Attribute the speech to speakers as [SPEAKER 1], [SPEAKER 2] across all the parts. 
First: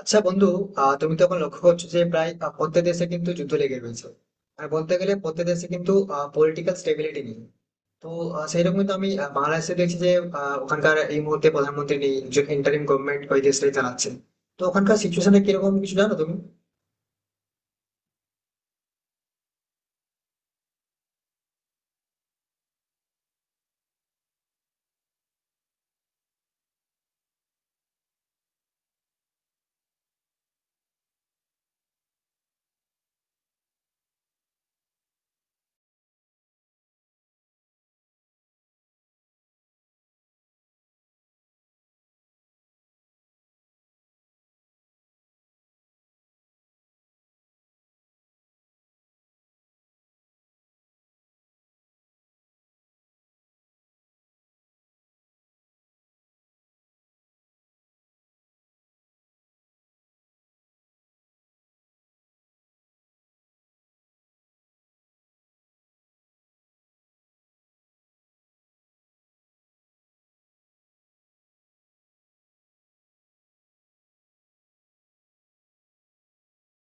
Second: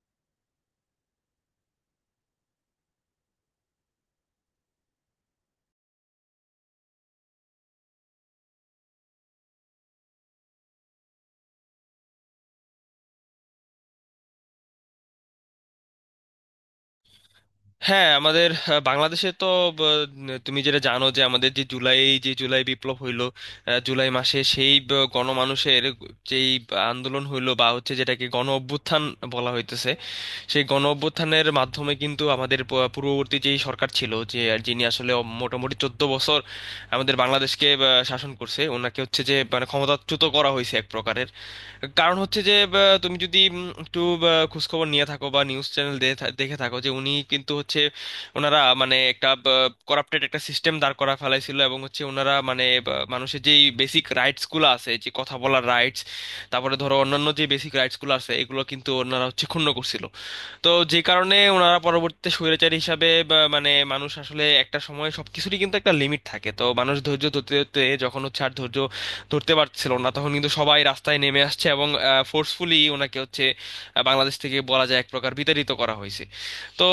[SPEAKER 1] আচ্ছা বন্ধু। তুমি তো এখন লক্ষ্য করছো যে প্রায় প্রত্যেক দেশে কিন্তু যুদ্ধ লেগে রয়েছে, আর বলতে গেলে প্রত্যেক দেশে কিন্তু পলিটিক্যাল স্টেবিলিটি নেই। তো সেইরকম কিন্তু আমি বাংলাদেশে দেখছি যে ওখানকার এই মুহূর্তে প্রধানমন্ত্রী নেই, একজন ইন্টারিম গভর্নমেন্ট ওই দেশটাই চালাচ্ছে। তো ওখানকার সিচুয়েশনটা কিরকম কিছু জানো তুমি?
[SPEAKER 2] হ্যাঁ, আমাদের বাংলাদেশে তো ব, তুমি যেটা জানো, যে আমাদের যে জুলাই বিপ্লব হইলো, জুলাই মাসে সেই গণমানুষের যেই আন্দোলন হইলো বা হচ্ছে, যেটাকে গণ অভ্যুত্থান বলা হইতেছে। সেই গণ অভ্যুত্থানের মাধ্যমে কিন্তু আমাদের পূর্ববর্তী যেই সরকার ছিল, যে যিনি আসলে মোটামুটি 14 বছর আমাদের বাংলাদেশকে শাসন করছে, ওনাকে হচ্ছে যে মানে ক্ষমতাচ্যুত করা হয়েছে এক প্রকারের। কারণ হচ্ছে যে তুমি যদি একটু খোঁজখবর নিয়ে থাকো বা নিউজ চ্যানেল দেখে থাকো, যে উনি কিন্তু হচ্ছে ওনারা মানে একটা করাপ্টেড একটা সিস্টেম দাঁড় করা ফেলাইছিল, এবং হচ্ছে ওনারা মানে মানুষের যেই বেসিক রাইটস গুলো আছে, যে কথা বলার রাইটস, তারপরে ধরো অন্যান্য যে বেসিক রাইটস গুলো আছে, এগুলো কিন্তু ওনারা হচ্ছে ক্ষুণ্ণ করছিল। তো যে কারণে ওনারা পরবর্তীতে স্বৈরাচারী হিসাবে বা মানে মানুষ আসলে একটা সময় সবকিছুরই কিন্তু একটা লিমিট থাকে, তো মানুষ ধৈর্য ধরতে ধরতে যখন হচ্ছে আর ধৈর্য ধরতে পারছিল না, তখন কিন্তু সবাই রাস্তায় নেমে আসছে এবং ফোর্সফুলি ওনাকে হচ্ছে বাংলাদেশ থেকে বলা যায় এক প্রকার বিতাড়িত করা হয়েছে। তো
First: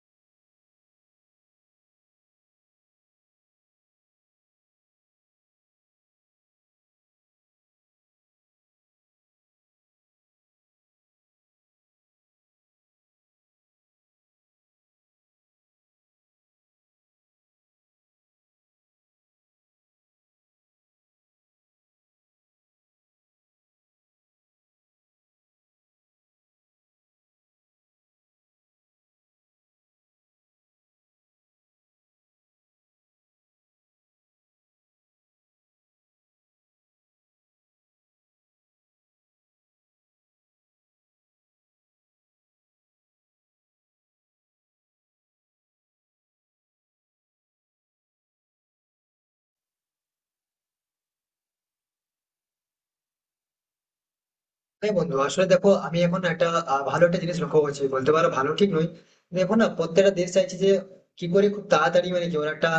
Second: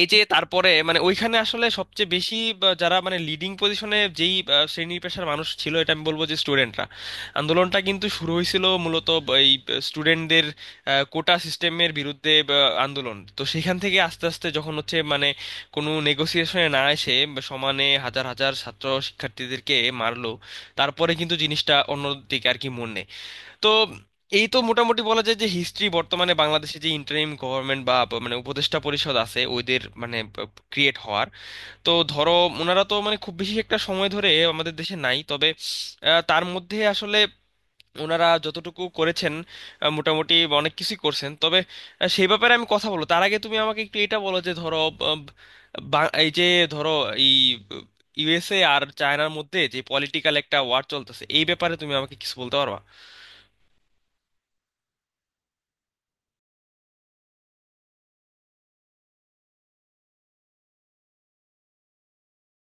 [SPEAKER 2] এই যে তারপরে মানে ওইখানে আসলে সবচেয়ে বেশি বা যারা মানে লিডিং পজিশনে, যেই শ্রেণী পেশার মানুষ ছিল, এটা আমি বলবো যে স্টুডেন্টরা। আন্দোলনটা কিন্তু শুরু হয়েছিল মূলত এই স্টুডেন্টদের কোটা সিস্টেমের বিরুদ্ধে বা, আন্দোলন। তো সেখান থেকে আস্তে আস্তে যখন হচ্ছে মানে কোনো নেগোসিয়েশনে না এসে বা সমানে হাজার হাজার ছাত্র শিক্ষার্থীদেরকে মারলো, তারপরে কিন্তু জিনিসটা অন্যদিকে আর কি মন নেয়। তো এই তো মোটামুটি বলা যায় যে হিস্ট্রি। বর্তমানে বাংলাদেশে যে ইন্টারিম গভর্নমেন্ট বা মানে উপদেষ্টা পরিষদ আছে, ওদের মানে ক্রিয়েট হওয়ার। তো ধরো, ওনারা তো মানে খুব বেশি একটা সময় ধরে আমাদের দেশে নাই, তবে তার মধ্যে আসলে ওনারা যতটুকু করেছেন মোটামুটি অনেক কিছুই করছেন। তবে সেই ব্যাপারে আমি কথা বলবো, তার আগে তুমি আমাকে একটু এটা বলো যে ধরো আহ, এই যে ধরো এই ইউএসএ আর চায়নার মধ্যে যে পলিটিক্যাল একটা ওয়ার চলতেছে, এই ব্যাপারে তুমি আমাকে কিছু বলতে পারবা?
[SPEAKER 1] হ্যাঁ বন্ধু, আসলে দেখো আমি এখন একটা ভালো একটা জিনিস লক্ষ্য করছি, বলতে পারো ভালো ঠিক নয়। দেখো না, প্রত্যেকটা দেশ চাইছে যে কি করে খুব তাড়াতাড়ি মানে কি ওরা একটা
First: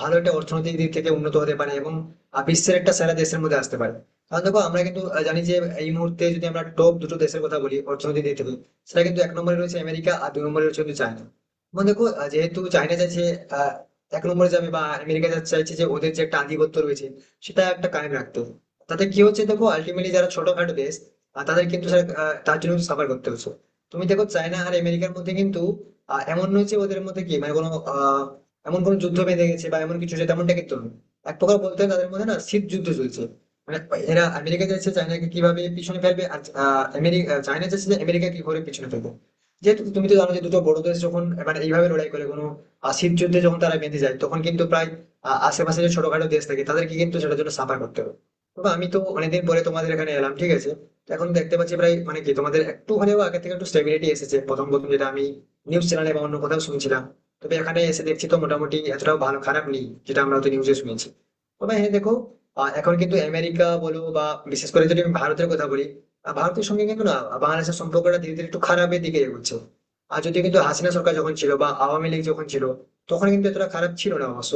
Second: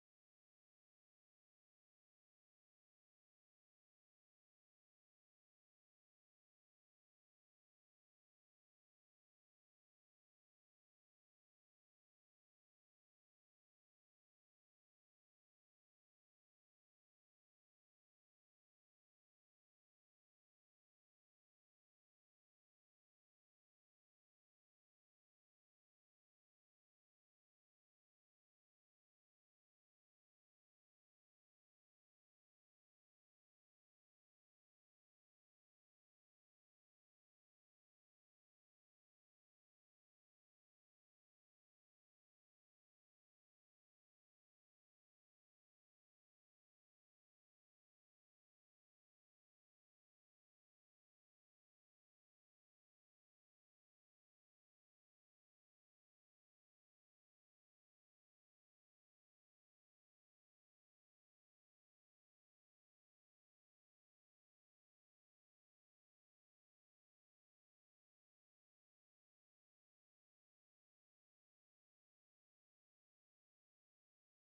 [SPEAKER 1] ভালো একটা অর্থনৈতিক দিক থেকে উন্নত হতে পারে এবং বিশ্বের একটা সেরা দেশের মধ্যে আসতে পারে। কারণ দেখো, আমরা কিন্তু জানি যে এই মুহূর্তে যদি আমরা টপ দুটো দেশের কথা বলি অর্থনৈতিক দিক থেকে, সেটা কিন্তু এক নম্বরে রয়েছে আমেরিকা আর দুই নম্বরে রয়েছে কিন্তু চায়না। এবং দেখো, যেহেতু চায়না চাইছে আহ, এক নম্বরে যাবে বা চাইছে যে ওদের যে একটা আধিপত্য রয়েছে সেটা একটা কায়েম রাখতে, তাতে কি হচ্ছে দেখো, আলটিমেটলি যারা ছোটখাটো দেশ আর তাদের কিন্তু স্যার তার জন্য সাফার করতে হচ্ছে। তুমি দেখো, চায়না আর আমেরিকার মধ্যে কিন্তু এমন নয় যে ওদের মধ্যে কি মানে কোনো আহ, এমন কোনো যুদ্ধ বেঁধে গেছে বা এমন কিছু, যে তেমনটা কিন্তু নয়। এক প্রকার বলতে হয় তাদের মধ্যে না শীত যুদ্ধ চলছে। মানে এরা আমেরিকা চাইছে চায়নাকে কিভাবে পিছনে ফেলবে, আর আমেরিকা চায়না চাইছে যে আমেরিকা কি করে পিছনে ফেলবে। যেহেতু তুমি তো জানো যে দুটো বড় দেশ যখন মানে এইভাবে লড়াই করে, কোনো শীত যুদ্ধে যখন তারা বেঁধে যায়, তখন কিন্তু প্রায় আশেপাশে যে ছোটখাটো দেশ থাকে তাদেরকে কিন্তু সেটার জন্য সাফার করতে হবে। তবে আমি তো অনেকদিন পরে তোমাদের এখানে এলাম, ঠিক আছে? তো এখন দেখতে পাচ্ছি প্রায় মানে কি তোমাদের একটু হলেও আগে থেকে একটু স্টেবিলিটি এসেছে, প্রথম প্রথম যেটা আমি নিউজ চ্যানেলে বা অন্য কোথাও শুনছিলাম, তবে এখানে এসে দেখছি তো মোটামুটি এতটাও ভালো খারাপ নেই যেটা আমরা হয়তো নিউজে শুনেছি। তবে হ্যাঁ দেখো, এখন কিন্তু আমেরিকা বলো বা বিশেষ করে যদি আমি ভারতের কথা বলি, ভারতের সঙ্গে কিন্তু না বাংলাদেশের সম্পর্কটা ধীরে ধীরে একটু খারাপের দিকে এগোচ্ছে। আর যদি কিন্তু হাসিনা সরকার যখন ছিল বা আওয়ামী লীগ যখন ছিল, তখন কিন্তু এতটা খারাপ ছিল না অবশ্য।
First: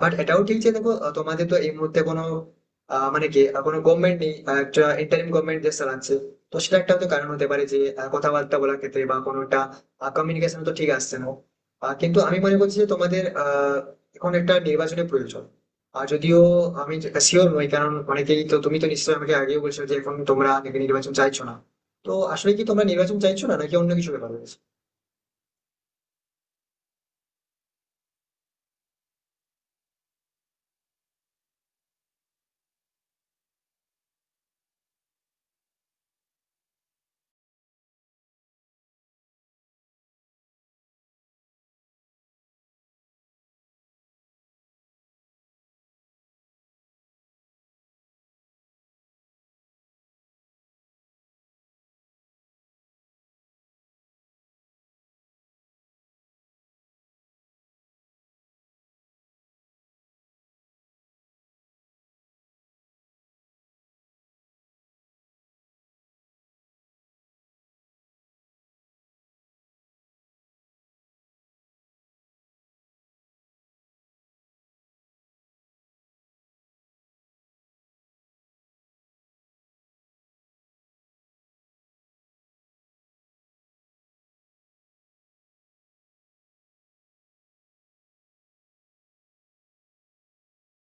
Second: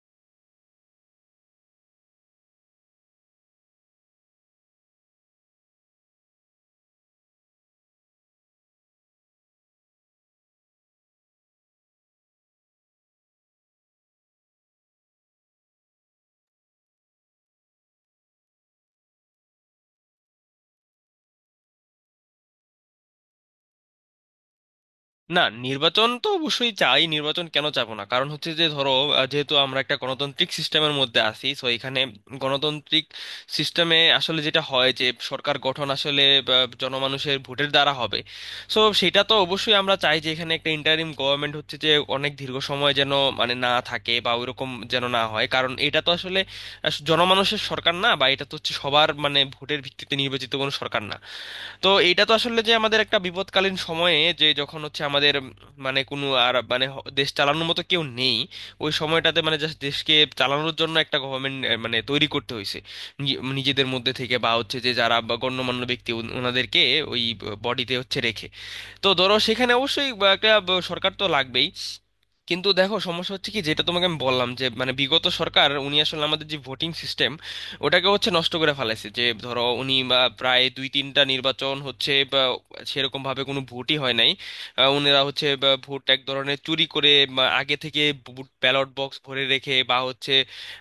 [SPEAKER 1] বাট এটাও ঠিক যে দেখো, তোমাদের তো এই মুহূর্তে কোনো মানে কি কোনো গভর্নমেন্ট নেই, একটা ইন্টারিম গভর্নমেন্ট যে চালাচ্ছে। তো সেটা একটা হয়তো কারণ হতে পারে যে কথাবার্তা বলার ক্ষেত্রে বা কোনোটা কমিউনিকেশন তো ঠিক আসছে না। কিন্তু আমি মনে করছি যে তোমাদের এখন একটা নির্বাচনের প্রয়োজন। আর যদিও আমি শিওর নই, কারণ অনেকেই তো তুমি তো নিশ্চয়ই আমাকে আগেও বলছো যে এখন তোমরা নাকি নির্বাচন চাইছো না। তো আসলে কি তোমরা নির্বাচন চাইছো না, নাকি অন্য কিছু ব্যাপার রয়েছে?
[SPEAKER 2] না, নির্বাচন তো অবশ্যই চাই। নির্বাচন কেন চাবো না? কারণ হচ্ছে যে ধরো যেহেতু আমরা একটা গণতান্ত্রিক সিস্টেমের মধ্যে আছি, সো এখানে গণতান্ত্রিক সিস্টেমে আসলে যেটা হয় যে সরকার গঠন আসলে জনমানুষের ভোটের দ্বারা হবে। সো সেটা তো অবশ্যই আমরা চাই যে এখানে একটা ইন্টারিম গভর্নমেন্ট হচ্ছে যে অনেক দীর্ঘ সময় যেন মানে না থাকে বা ওইরকম যেন না হয়, কারণ এটা তো আসলে জনমানুষের সরকার না, বা এটা তো হচ্ছে সবার মানে ভোটের ভিত্তিতে নির্বাচিত কোনো সরকার না। তো এইটা তো আসলে যে আমাদের একটা বিপদকালীন সময়ে যে যখন হচ্ছে আমাদের মানে কোনো আর মানে দেশ চালানোর মতো কেউ নেই, ওই সময়টাতে মানে জাস্ট দেশকে চালানোর জন্য একটা গভর্নমেন্ট মানে তৈরি করতে হয়েছে নিজেদের মধ্যে থেকে, বা হচ্ছে যে যারা বা গণ্যমান্য ব্যক্তি ওনাদেরকে ওই বডিতে হচ্ছে রেখে। তো ধরো সেখানে অবশ্যই বা একটা সরকার তো লাগবেই। কিন্তু দেখো সমস্যা হচ্ছে কি, যেটা তোমাকে আমি বললাম যে মানে বিগত সরকার উনি আসলে আমাদের যে ভোটিং সিস্টেম, ওটাকে হচ্ছে নষ্ট করে ফেলাইছে। যে ধরো উনি বা প্রায় দুই তিনটা নির্বাচন হচ্ছে বা সেরকম ভাবে কোনো ভোটই হয় নাই। উনারা হচ্ছে বা ভোট এক ধরনের চুরি করে বা আগে থেকে ভোট ব্যালট বক্স ভরে রেখে বা হচ্ছে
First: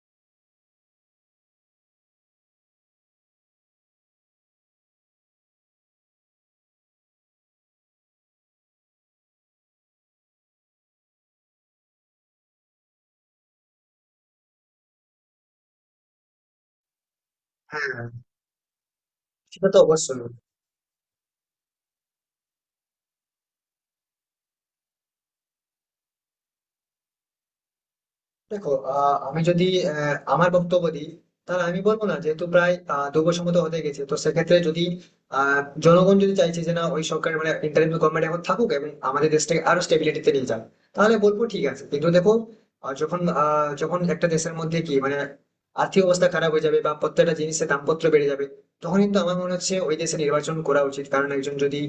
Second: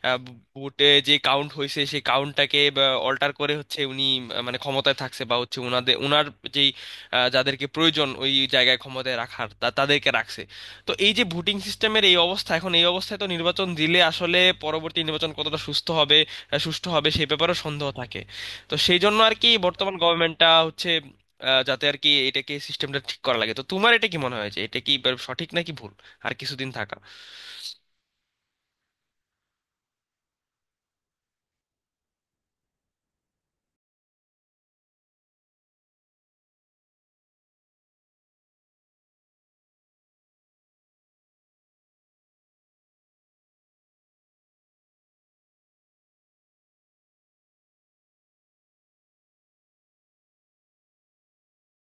[SPEAKER 2] আহ, ভোটে যে কাউন্ট হয়েছে সেই কাউন্টটাকে অল্টার করে হচ্ছে উনি মানে ক্ষমতায় থাকছে। বা হচ্ছে উনাদের উনার যেই যাদেরকে প্রয়োজন ওই জায়গায় ক্ষমতায় রাখার, তাদেরকে রাখছে। তো এই যে ভোটিং সিস্টেমের এই অবস্থা, এখন এই অবস্থায় তো নির্বাচন দিলে আসলে পরবর্তী নির্বাচন কতটা সুস্থ হবে সুষ্ঠু হবে সেই ব্যাপারেও সন্দেহ
[SPEAKER 1] হ্যাঁ।
[SPEAKER 2] থাকে। তো সেই জন্য আর কি
[SPEAKER 1] সেটা তো
[SPEAKER 2] বর্তমান
[SPEAKER 1] অবশ্যই।
[SPEAKER 2] গভর্নমেন্টটা হচ্ছে যাতে আর কি এটাকে সিস্টেমটা ঠিক করা লাগে। তো তোমার এটা কি মনে হয় যে এটা কি সঠিক নাকি ভুল আর কিছুদিন থাকা?
[SPEAKER 1] দেখো আমি যদি আমার বক্তব্য দিই, তাহলে আমি বলবো না, যেহেতু প্রায় 2 বছর মতো হতে গেছে, তো সেক্ষেত্রে যদি আহ, জনগণ যদি চাইছে যে না ওই সরকার মানে ইন্টারিম গভর্নমেন্ট এখন থাকুক এবং আমাদের দেশটাকে আরো স্টেবিলিটিতে নিয়ে যাক, তাহলে বলবো ঠিক আছে। কিন্তু দেখো, যখন একটা দেশের মধ্যে কি মানে আর্থিক অবস্থা খারাপ হয়ে যাবে বা প্রত্যেকটা জিনিসের দামপত্র বেড়ে যাবে, তখন কিন্তু আমার মনে হচ্ছে ওই দেশে নির্বাচন করা উচিত, কারণ একজন যদি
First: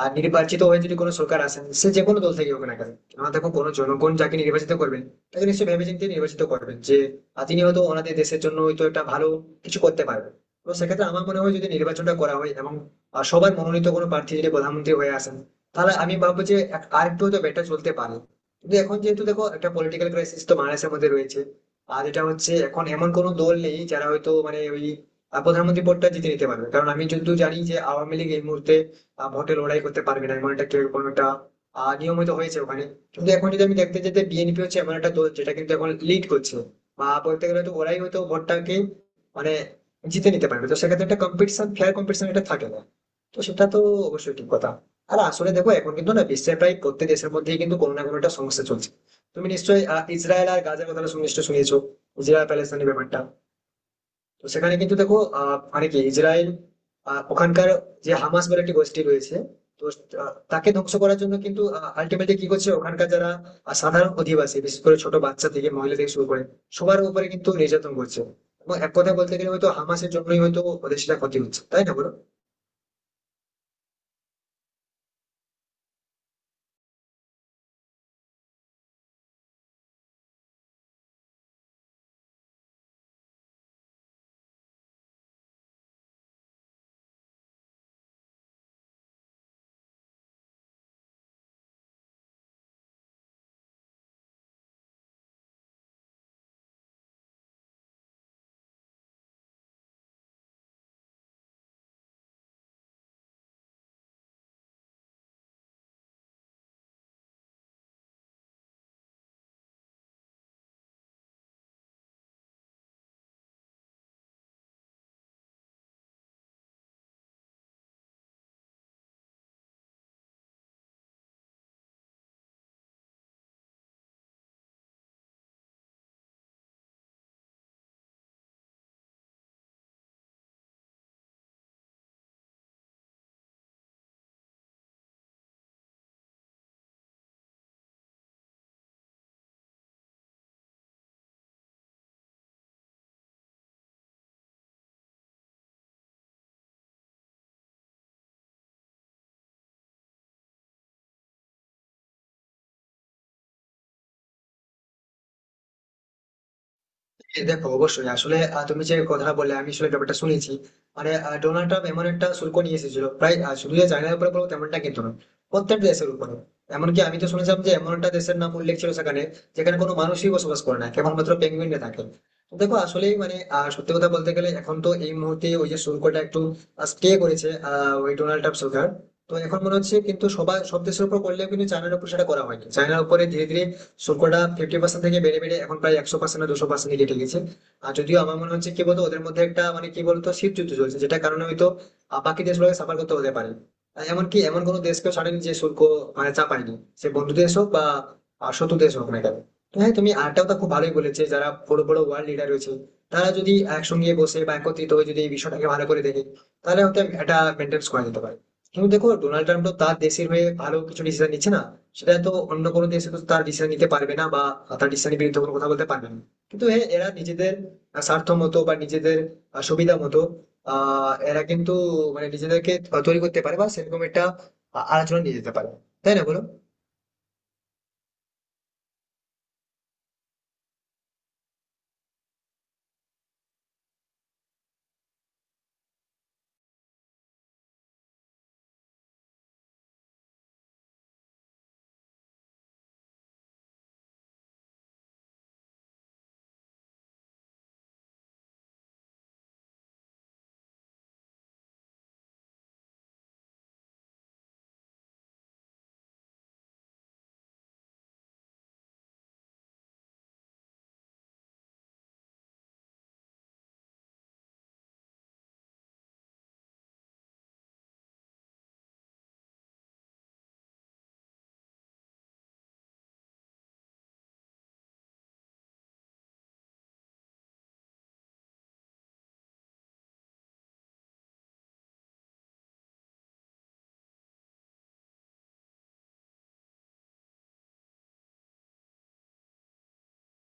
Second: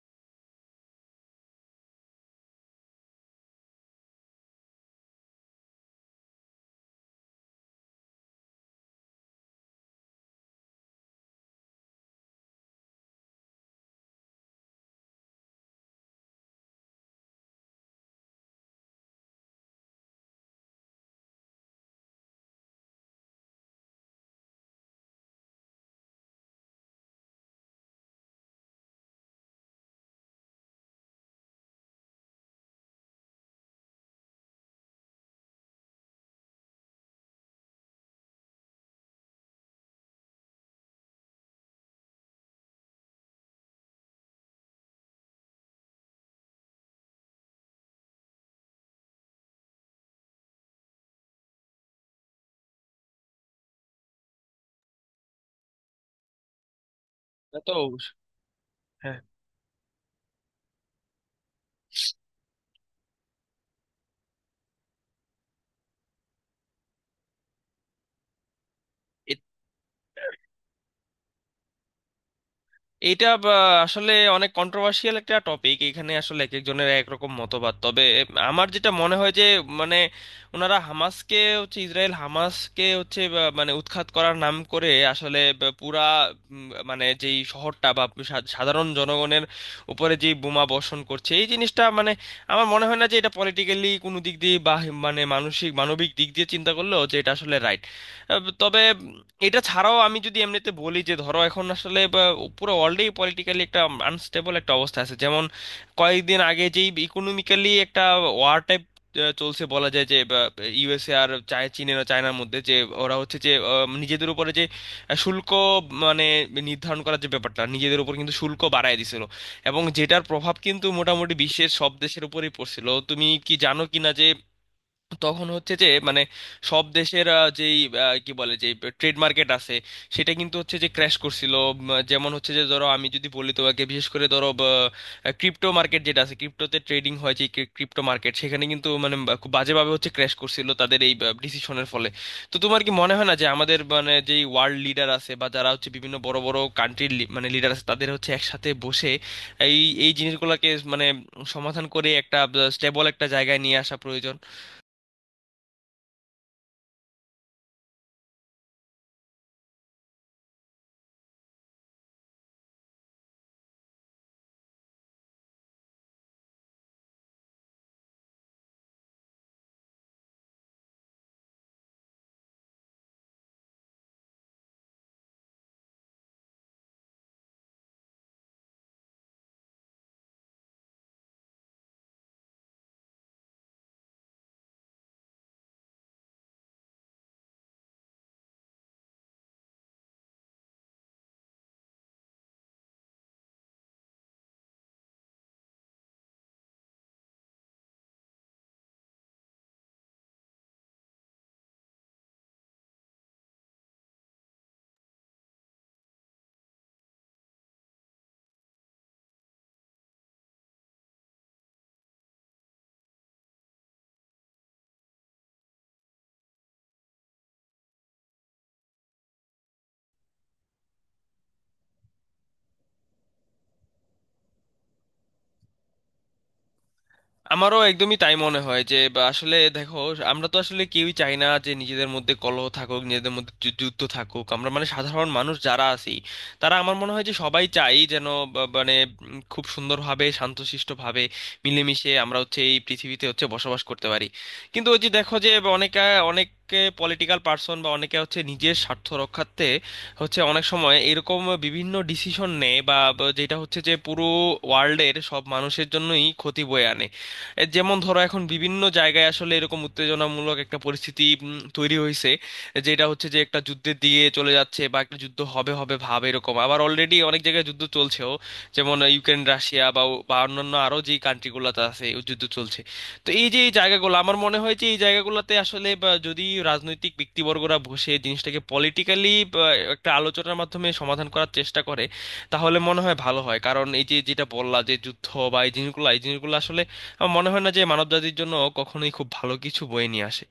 [SPEAKER 1] নির্বাচিত হয়ে যদি কোনো সরকার আসেন সে যে কোনো দল থেকে হোক না কেন, কেননা দেখো, কোনো জনগণ যাকে নির্বাচিত করবেন তাকে নিশ্চয়ই ভেবেচিন্তে নির্বাচিত করবেন যে তিনি হয়তো ওনাদের দেশের জন্য হয়তো একটা ভালো কিছু করতে পারবেন। তো সেক্ষেত্রে আমার মনে হয় যদি নির্বাচনটা করা হয় এবং সবার মনোনীত কোনো প্রার্থী যদি প্রধানমন্ত্রী হয়ে আসেন, তাহলে আমি ভাববো যে আরেকটু হয়তো বেটার চলতে পারে। কিন্তু এখন যেহেতু দেখো, একটা পলিটিক্যাল ক্রাইসিস তো বাংলাদেশের মধ্যে রয়েছে, আর এটা হচ্ছে এখন এমন কোনো দল নেই যারা হয়তো মানে ওই প্রধানমন্ত্রী পদটা জিতে নিতে পারবে, কারণ আমি যদিও জানি যে আওয়ামী লীগ এই মুহূর্তে ভোটে লড়াই করতে পারবে না, এমন একটা কোনো একটা নিয়ম হয়তো হয়েছে ওখানে। কিন্তু এখন যদি আমি দেখতে চাই যে বিএনপি হচ্ছে এমন একটা দল যেটা কিন্তু এখন লিড করছে, বা বলতে গেলে তো ওরাই হয়তো ভোটটাকে মানে জিতে নিতে পারবে, তো সেক্ষেত্রে একটা কম্পিটিশন, ফেয়ার কম্পিটিশন এটা থাকে না। তো সেটা তো অবশ্যই ঠিক কথা। আর আসলে দেখো, এখন কিন্তু না বিশ্বের প্রায় প্রত্যেক দেশের মধ্যেই কিন্তু কোনো না কোনো একটা সমস্যা চলছে। তুমি নিশ্চয়ই ইসরায়েল আর গাজার কথাটা নিশ্চয়ই শুনেছো, ইসরায়েল প্যালেস্তানের ব্যাপারটা। তো সেখানে কিন্তু দেখো, আহ মানে কি ইসরায়েল
[SPEAKER 2] এটা
[SPEAKER 1] ওখানকার
[SPEAKER 2] তো
[SPEAKER 1] যে হামাস বলে একটি গোষ্ঠী রয়েছে, তো তাকে ধ্বংস করার জন্য কিন্তু
[SPEAKER 2] হ্যাঁ।
[SPEAKER 1] আলটিমেটলি কি করছে, ওখানকার যারা সাধারণ অধিবাসী বিশেষ করে ছোট বাচ্চা থেকে মহিলা থেকে শুরু করে সবার উপরে কিন্তু নির্যাতন করছে। এবং এক কথা বলতে গেলে হয়তো হামাসের জন্যই হয়তো ওদের সেটা ক্ষতি হচ্ছে, তাই না বলো?
[SPEAKER 2] এইটা বা আসলে অনেক কন্ট্রোভার্সিয়াল একটা টপিক। এখানে আসলে এক একজনের এক রকম মতবাদ। তবে আমার যেটা মনে হয় যে মানে ওনারা হামাসকে হচ্ছে ইসরায়েল হামাসকে হচ্ছে বা মানে উৎখাত করার নাম করে আসলে বা পুরা মানে যেই শহরটা বা সাধারণ জনগণের উপরে যে বোমা বর্ষণ করছে, এই জিনিসটা মানে আমার মনে হয় না যে এটা পলিটিক্যালি কোনো দিক দিয়ে বা মানে মানসিক মানবিক দিক দিয়ে চিন্তা করলেও যে এটা আসলে রাইট। তবে এটা ছাড়াও আমি যদি এমনিতে বলি যে ধরো এখন আসলে বা পুরো ওয়ার্ল্ডেই পলিটিক্যালি একটা আনস্টেবল একটা অবস্থা আছে। যেমন কয়েকদিন আগে যেই ইকোনমিক্যালি একটা ওয়ার টাইপ চলছে বলা যায় যে ইউএসএ আর চায় চীনের আর চায়নার মধ্যে যে ওরা হচ্ছে যে নিজেদের উপরে যে শুল্ক মানে নির্ধারণ করার যে ব্যাপারটা, নিজেদের উপর কিন্তু শুল্ক বাড়ায় দিছিল, এবং যেটার প্রভাব কিন্তু মোটামুটি বিশ্বের সব দেশের উপরেই পড়ছিল। তুমি কি জানো কিনা যে তখন হচ্ছে যে মানে সব দেশের যেই কি বলে যে ট্রেড মার্কেট আছে, সেটা কিন্তু হচ্ছে যে ক্র্যাশ করছিল। যেমন হচ্ছে যে ধরো আমি যদি বলি তোমাকে, বিশেষ করে ধরো ক্রিপ্টো মার্কেট যেটা আছে, ক্রিপ্টোতে ট্রেডিং হয় যে ক্রিপ্টো মার্কেট, সেখানে কিন্তু মানে খুব বাজেভাবে হচ্ছে ক্র্যাশ করছিল তাদের এই ডিসিশনের ফলে। তো তোমার কি মনে হয় না যে আমাদের মানে যেই ওয়ার্ল্ড লিডার আছে বা যারা হচ্ছে বিভিন্ন বড় বড় কান্ট্রির মানে লিডার আছে, তাদের হচ্ছে একসাথে বসে এই এই জিনিসগুলোকে মানে সমাধান করে একটা স্টেবল একটা জায়গায় নিয়ে আসা প্রয়োজন?
[SPEAKER 1] হ্যাঁ, দেখো অবশ্যই। আসলে তুমি যে কথাটা বললে আমি আসলে ব্যাপারটা শুনেছি। মানে ডোনাল্ড ট্রাম্প এমন একটা শুল্ক নিয়ে এসেছিল প্রায় শুধু যে চায়নার উপরে বলবো তেমনটা কিন্তু না, প্রত্যেক দেশের উপরে। এমনকি আমি তো শুনেছিলাম যে এমন একটা দেশের নাম উল্লেখ ছিল সেখানে, যেখানে কোনো মানুষই বসবাস করে না, কেবলমাত্র পেঙ্গুইনরা থাকে। তো দেখো আসলেই মানে সত্যি কথা বলতে গেলে এখন তো এই মুহূর্তে ওই যে শুল্কটা একটু স্টে করেছে ওই ডোনাল্ড ট্রাম্প সরকার। তো এখন মনে হচ্ছে কিন্তু সবাই সব দেশের উপর করলেও কিন্তু চায়নার উপর সেটা করা হয়নি, চায়নার উপরে ধীরে ধীরে শুল্কটা 50% থেকে বেড়ে বেড়ে এখন প্রায় 100%, 200% কেটে গেছে। আর যদিও আমার মনে হচ্ছে কি বলতো ওদের মধ্যে একটা মানে কি বলতো শীত যুদ্ধ চলছে, যেটা কারণে হয়তো বাকি দেশগুলোকে সাফার করতে হতে পারে। এমনকি এমন কোনো দেশকেও ছাড়েনি যে শুল্ক মানে চাপায়নি, সে বন্ধু দেশ হোক বা শত্রু দেশ হোক না কেন। তো হ্যাঁ তুমি আরটা কথা খুব ভালোই বলেছে, যারা বড় বড় ওয়ার্ল্ড লিডার রয়েছে, তারা যদি একসঙ্গে বসে বা একত্রিত হয়ে যদি এই বিষয়টাকে ভালো করে দেখে, তাহলে হয়তো এটা মেনটেন করা যেতে পারে। কিন্তু দেখো ডোনাল্ড ট্রাম্প তো তার দেশের হয়ে ভালো কিছু ডিসিশন নিচ্ছে না, সেটা তো অন্য কোনো দেশে তো তার ডিসিশন নিতে পারবে না, বা তার ডিসিশনের বিরুদ্ধে কোনো কথা বলতে পারবে না। কিন্তু হ্যাঁ, এরা নিজেদের স্বার্থ মতো বা নিজেদের সুবিধা মতো এরা কিন্তু মানে নিজেদেরকে তৈরি করতে পারে বা সেরকম একটা আলোচনা নিয়ে যেতে পারে, তাই না বলো?
[SPEAKER 2] আমারও একদমই তাই মনে হয় যে বা আসলে দেখো আমরা তো আসলে কেউই চাই না যে নিজেদের মধ্যে কলহ থাকুক, নিজেদের মধ্যে যুদ্ধ থাকুক। আমরা মানে সাধারণ মানুষ যারা আছি, তারা আমার মনে হয় যে সবাই চাই যেন মানে খুব সুন্দরভাবে শান্তশিষ্টভাবে মিলেমিশে আমরা হচ্ছে এই পৃথিবীতে হচ্ছে বসবাস করতে পারি। কিন্তু ওই যে দেখো যে অনেকে অনেকে পলিটিক্যাল পার্সন বা অনেকে হচ্ছে নিজের স্বার্থ রক্ষার্থে হচ্ছে অনেক সময় এরকম বিভিন্ন ডিসিশন নেয় বা বা যেটা হচ্ছে যে পুরো ওয়ার্ল্ডের সব মানুষের জন্যই ক্ষতি বয়ে আনে। যেমন ধরো এখন বিভিন্ন জায়গায় আসলে এরকম উত্তেজনামূলক একটা পরিস্থিতি তৈরি হয়েছে, যেটা হচ্ছে যে একটা যুদ্ধের দিকে চলে যাচ্ছে বা একটা যুদ্ধ হবে হবে ভাব এরকম, আবার অলরেডি অনেক জায়গায় যুদ্ধ চলছেও। যেমন ইউক্রেন রাশিয়া বা ও- বা অন্যান্য আরো যে কান্ট্রিগুলোতে আছে ও যুদ্ধ চলছে। তো এই যে এই জায়গাগুলো, আমার মনে হয় যে এই জায়গাগুলোতে আসলে বা, যদি রাজনৈতিক ব্যক্তিবর্গরা বসে জিনিসটাকে পলিটিক্যালি একটা আলোচনার মাধ্যমে সমাধান করার চেষ্টা করে তাহলে মনে হয় ভালো হয়। কারণ এই যে যেটা বললা, যে যুদ্ধ বা এই জিনিসগুলো, এই জিনিসগুলো আসলে আমার মনে হয় না যে মানবজাতির জন্য কখনোই খুব ভালো কিছু বয়ে নিয়ে আসে।